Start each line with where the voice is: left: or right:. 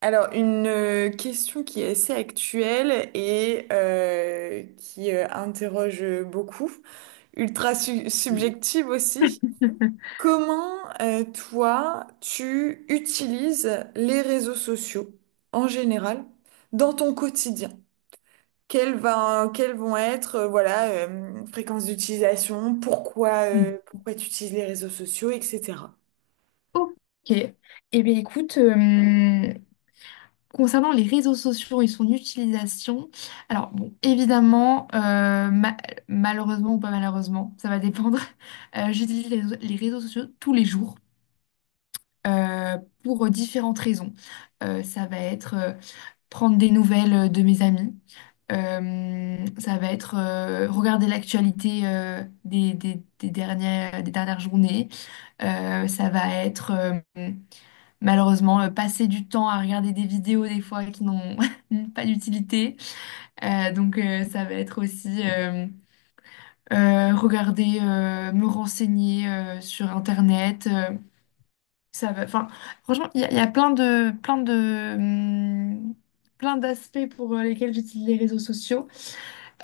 right: Alors, une question qui est assez actuelle et qui interroge beaucoup, ultra
left: Oui.
right: subjective aussi. Comment, toi, tu utilises les réseaux sociaux en général dans ton quotidien? Quelles vont être, voilà, fréquences d'utilisation, pourquoi, pourquoi tu utilises les réseaux sociaux, etc.
left: Ok. Eh bien, écoute, concernant les réseaux sociaux et son utilisation, alors, bon, évidemment, malheureusement ou pas malheureusement, ça va dépendre, j'utilise les réseaux sociaux tous les jours euh, pour différentes raisons. Ça va être prendre des nouvelles de mes amis. Ça va être regarder l'actualité des dernières journées. Ça va être malheureusement passer du temps à regarder des vidéos des fois qui n'ont pas d'utilité. Donc ça va être aussi regarder, me renseigner sur Internet. Ça va, enfin, franchement, il y a plein d'aspects pour lesquels j'utilise les réseaux sociaux.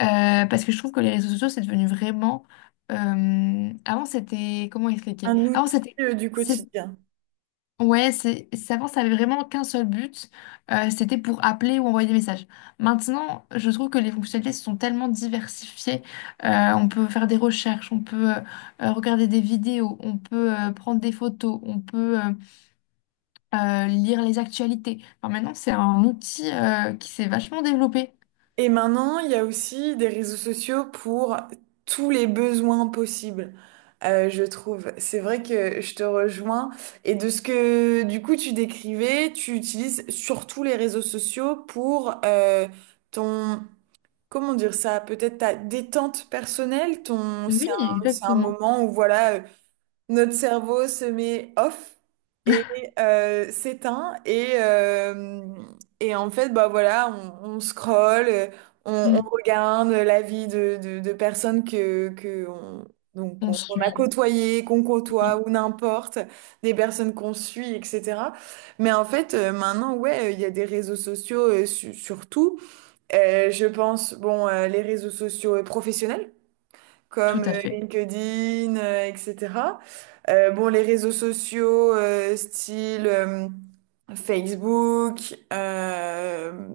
left: Parce que je trouve que les réseaux sociaux, c'est devenu vraiment. Avant, c'était. Comment expliquer?
right: Un
left: Avant,
right: outil,
left: c'était.
right: du
left: c'est-
right: quotidien.
left: Ouais, avant, ça avait vraiment qu'un seul but. C'était pour appeler ou envoyer des messages. Maintenant, je trouve que les fonctionnalités se sont tellement diversifiées. On peut faire des recherches, on peut regarder des vidéos, on peut prendre des photos, on peut lire les actualités. Enfin, maintenant, c'est un outil qui s'est vachement développé.
right: Et maintenant, il y a aussi des réseaux sociaux pour tous les besoins possibles, je trouve. C'est vrai que je te rejoins. Et de ce que du coup tu décrivais, tu utilises surtout les réseaux sociaux pour ton, comment dire ça, peut-être ta détente personnelle, ton,
left: Oui,
right: c'est un
left: exactement.
right: moment où voilà, notre cerveau se met off et s'éteint et en fait bah voilà on scrolle, on
left: Mm.
right: regarde la vie de personnes que on, donc
left: On
right: qu'on a
left: suit.
right: côtoyées, qu'on côtoie
left: Oui,
right: ou n'importe, des personnes qu'on suit, etc. Mais en fait maintenant ouais il y a des réseaux sociaux surtout. Je pense bon les réseaux sociaux professionnels
left: tout
right: comme
left: à fait.
right: LinkedIn, etc. Bon, les réseaux sociaux, style Facebook,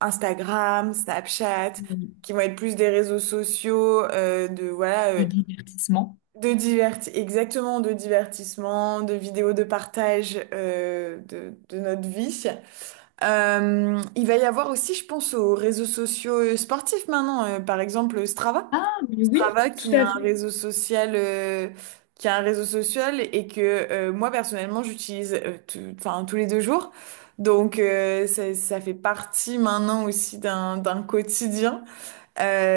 right: Instagram, Snapchat,
left: Oui.
right: qui vont être plus des réseaux sociaux de voilà
left: Le divertissement.
right: de diverti exactement de divertissement, de vidéos de partage de notre vie. Il va y avoir aussi, je pense, aux réseaux sociaux sportifs maintenant, par exemple Strava.
left: Ah, mais oui,
right: Strava
left: tout à fait.
right: qui a un réseau social et que moi personnellement j'utilise enfin tous les 2 jours donc ça fait partie maintenant aussi d'un quotidien.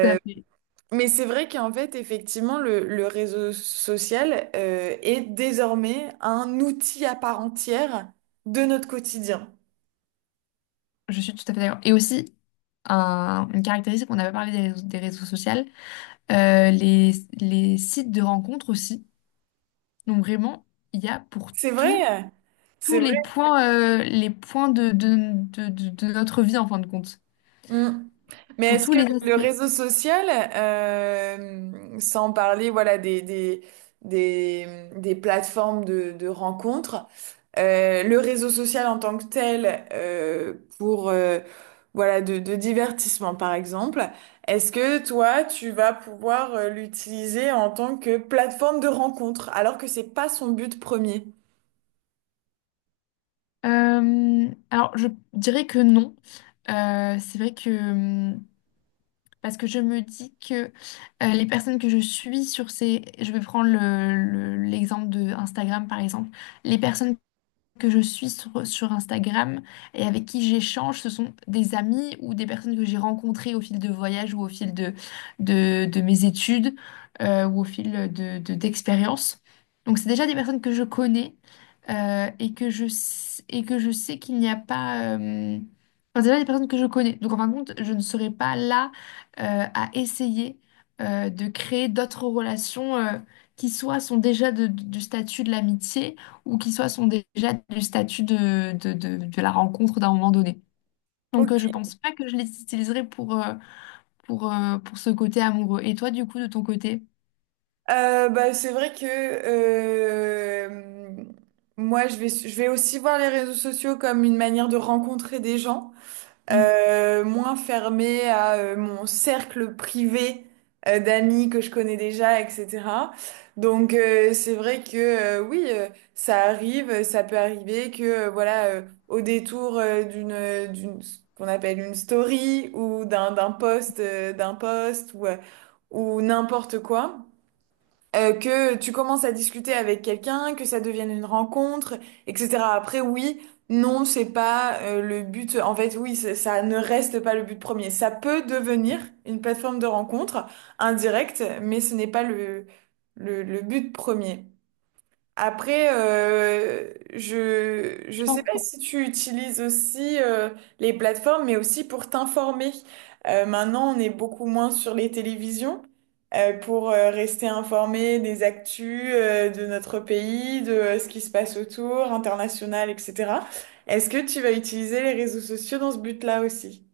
left: Tout à fait.
right: mais c'est vrai qu'en fait effectivement le réseau social est désormais un outil à part entière de notre quotidien.
left: Je suis tout à fait d'accord. Et aussi, une caractéristique, on avait parlé des des réseaux sociaux, euh, les, les sites de rencontres aussi. Donc vraiment, il y a pour
right: C'est
left: tout,
right: vrai,
left: tous
right: c'est vrai.
left: les points de notre vie en fin de compte,
right: Mm. Mais
left: pour
right: est-ce
left: tous
right: que
left: les
right: le
left: aspects.
right: réseau social, sans parler voilà des plateformes de rencontres, le réseau social en tant que tel, pour voilà de divertissement par exemple, est-ce que toi tu vas pouvoir l'utiliser en tant que plateforme de rencontre alors que c'est pas son but premier?
left: Alors, je dirais que non. C'est vrai que parce que je me dis que les personnes que je suis sur ces, je vais prendre l'exemple de Instagram par exemple, les personnes que je suis sur Instagram et avec qui j'échange, ce sont des amis ou des personnes que j'ai rencontrées au fil de voyages ou au fil de mes études ou au fil d'expériences. Donc c'est déjà des personnes que je connais et que je sais qu'il n'y a pas enfin, c'est déjà des personnes que je connais. Donc en fin de compte, je ne serai pas là à essayer de créer d'autres relations qui soient sont déjà du statut de l'amitié ou qui soit sont déjà du statut de la rencontre d'un moment donné. Donc,
right: Ok.
left: je pense pas que je les utiliserai pour ce côté amoureux. Et toi, du coup, de ton côté?
right: Bah, c'est vrai que moi, je vais aussi voir les réseaux sociaux comme une manière de rencontrer des gens,
left: Mm.
right: moins fermée à mon cercle privé d'amis que je connais déjà, etc. Donc, c'est vrai que oui, ça arrive, ça peut arriver que voilà, au détour d'une, ce qu'on appelle une story ou d'un post, ou n'importe quoi que tu commences à discuter avec quelqu'un, que ça devienne une rencontre, etc. Après, oui, non, c'est pas le but. En fait, oui, ça ne reste pas le but premier. Ça peut devenir une plateforme de rencontre indirecte, mais ce n'est pas le but premier. Après, je
left: Je
right: sais
left: pense.
right: pas si tu utilises aussi les plateformes, mais aussi pour t'informer. Maintenant, on est beaucoup moins sur les télévisions pour rester informé des actus de notre pays, de ce qui se passe autour, international, etc. Est-ce que tu vas utiliser les réseaux sociaux dans ce but-là aussi?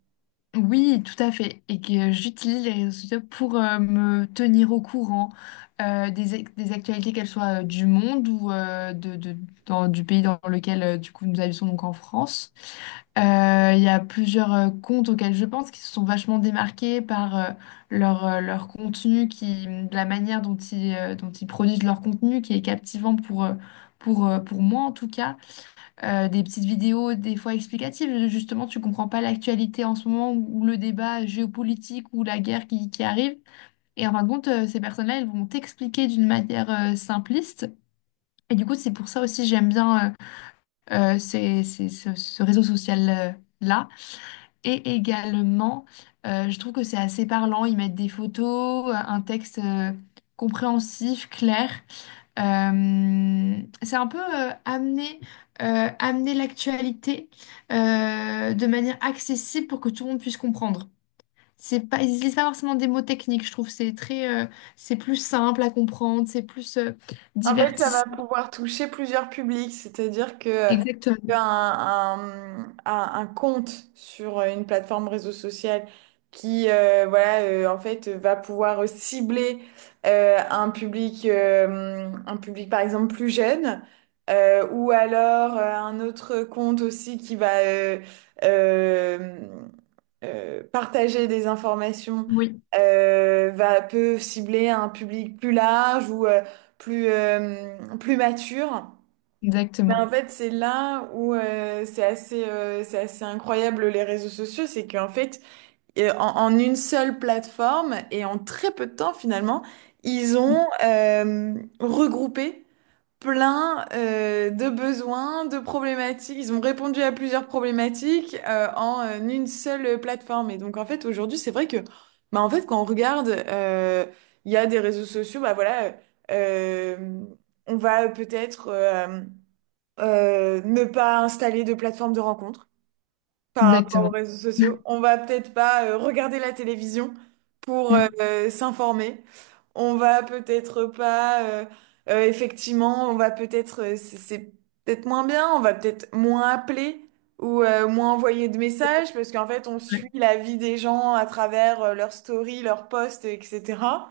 left: Oui, tout à fait. Et que j'utilise les réseaux sociaux pour me tenir au courant des actualités, qu'elles soient du monde ou du pays dans lequel du coup nous habitons, donc en France. Il y a plusieurs comptes auxquels je pense qui se sont vachement démarqués par leur contenu, qui, de la manière dont dont ils produisent leur contenu, qui est captivant pour moi en tout cas des petites vidéos des fois explicatives. Justement, tu comprends pas l'actualité en ce moment ou le débat géopolitique ou la guerre qui arrive. Et en fin de compte, ces personnes-là, elles vont t'expliquer d'une manière simpliste. Et du coup, c'est pour ça aussi j'aime bien ce réseau social-là. Et également, je trouve que c'est assez parlant. Ils mettent des photos, un texte compréhensif, clair. C'est un peu amener, amener l'actualité de manière accessible pour que tout le monde puisse comprendre. C'est pas, ils utilisent pas forcément des mots techniques, je trouve. C'est très, c'est plus simple à comprendre, c'est plus
right: En fait, ça va
left: divertissant.
right: pouvoir toucher plusieurs publics, c'est-à-dire que
left: Exactement.
right: un compte sur une plateforme réseau social qui voilà en fait va pouvoir cibler un public par exemple plus jeune ou alors un autre compte aussi qui va euh, partager des informations
left: Oui,
right: peut cibler un public plus large ou plus mature. Mais
left: exactement.
right: en fait, c'est là où c'est assez incroyable les réseaux sociaux, c'est qu'en fait, en une seule plateforme et en très peu de temps finalement, ils
left: Mm.
right: ont regroupé plein de besoins, de problématiques. Ils ont répondu à plusieurs problématiques en une seule plateforme. Et donc en fait aujourd'hui c'est vrai que bah en fait quand on regarde il y a des réseaux sociaux bah voilà euh, on va peut-être ne pas installer de plateforme de rencontre par rapport aux
left: Exactement.
right: réseaux sociaux. On va peut-être pas regarder la télévision pour
left: Mm,
right: s'informer. On va peut-être pas, effectivement, on va peut-être, c'est peut-être moins bien, on va peut-être moins appeler ou moins envoyer de messages parce qu'en fait, on
left: ouais.
right: suit la vie des gens à travers leurs stories, leurs posts, etc.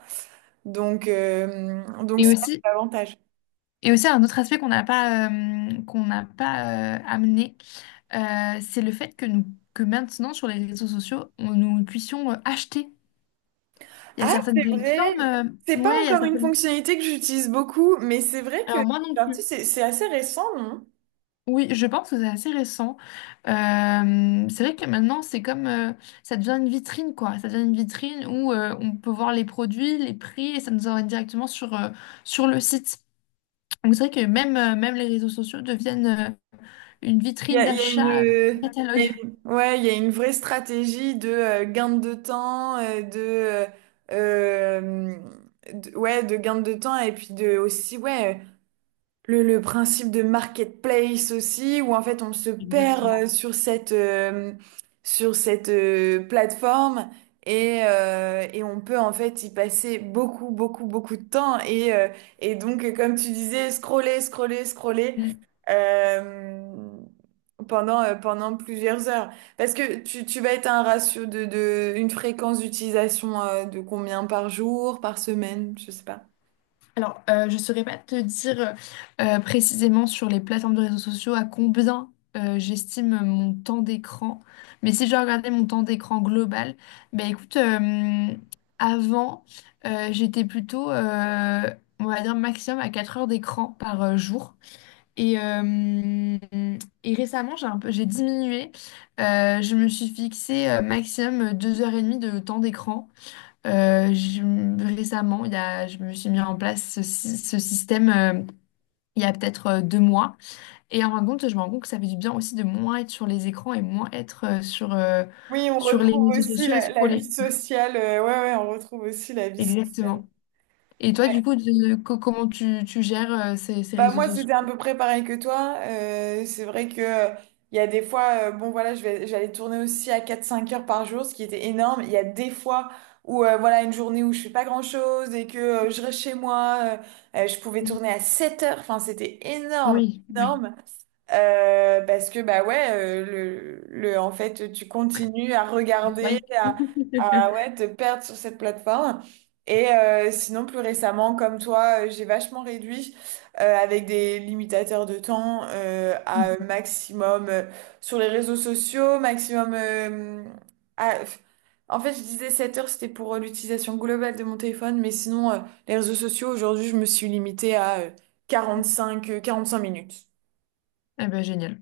right: Donc
left: Et
right: c'est ça
left: aussi,
right: l'avantage.
left: et aussi un autre aspect qu'on n'a pas amené, c'est le fait que nous, que maintenant sur les réseaux sociaux, nous puissions acheter. Il y a
right: Ah,
left: certaines
right: c'est
left: plateformes.
right: vrai. C'est pas
left: Ouais, il y a
right: encore une
left: certaines.
right: fonctionnalité que j'utilise beaucoup, mais c'est vrai que
left: Alors, moi non
right: c'est sorti,
left: plus.
right: c'est assez récent, non?
left: Oui, je pense que c'est assez récent. C'est vrai que maintenant, c'est comme. Ça devient une vitrine, quoi. Ça devient une vitrine où on peut voir les produits, les prix, et ça nous emmène directement sur, sur le site. Donc, c'est vrai que même, même les réseaux sociaux deviennent une vitrine d'achat,
right: Il y
left: catalogue.
right: a une- ouais, il y a une vraie stratégie de gain de temps, euh, ouais, de gain de temps et puis de aussi, ouais. Le principe de marketplace aussi, où en fait on se perd
left: Exactement.
right: sur cette plateforme et on peut en fait y passer beaucoup, beaucoup, beaucoup de temps. Et donc, comme tu disais, scroller, scroller, scroller euh, pendant plusieurs heures. Parce que tu vas être à un ratio de une fréquence d'utilisation de combien par jour, par semaine, je sais pas.
left: Alors, je ne saurais pas te dire précisément sur les plateformes de réseaux sociaux à combien j'estime mon temps d'écran. Mais si je regardais mon temps d'écran global, ben écoute, avant, j'étais plutôt, on va dire, maximum à 4 heures d'écran par jour. Et, euh, et récemment, j'ai un peu, j'ai diminué. Je me suis fixé maximum 2 h 30 de temps d'écran. Récemment, je me suis mis en place ce système il y a peut-être 2 mois. Et en fin de compte, je me rends compte que ça fait du bien aussi de moins être sur les écrans et moins être sur,
right: Oui, on
left: sur les
right: retrouve
left: réseaux
right: aussi
left: sociaux à
right: la vie
left: scroller.
right: sociale. Ouais, ouais, on retrouve aussi la vie sociale.
left: Exactement. Et toi, du coup, comment tu gères ces
right: Bah
left: réseaux
right: moi,
left: sociaux?
right: c'était à peu près pareil que toi. C'est vrai que il y a des fois, bon voilà, j'allais tourner aussi à 4 5 heures par jour, ce qui était énorme. Il y a des fois où voilà, une journée où je fais pas grand-chose et que je reste chez moi, je pouvais tourner à 7 heures. Enfin, c'était énorme,
left: Oui, oui.
right: énorme. Parce que bah ouais le en fait tu continues à regarder
left: Oui.
right: ouais te perdre sur cette plateforme et sinon plus récemment comme toi j'ai vachement réduit avec des limitateurs de temps à maximum sur les réseaux sociaux maximum à- en fait je disais 7 heures c'était pour l'utilisation globale de mon téléphone mais sinon les réseaux sociaux aujourd'hui je me suis limitée à 5 minutes
left: Eh ben, génial.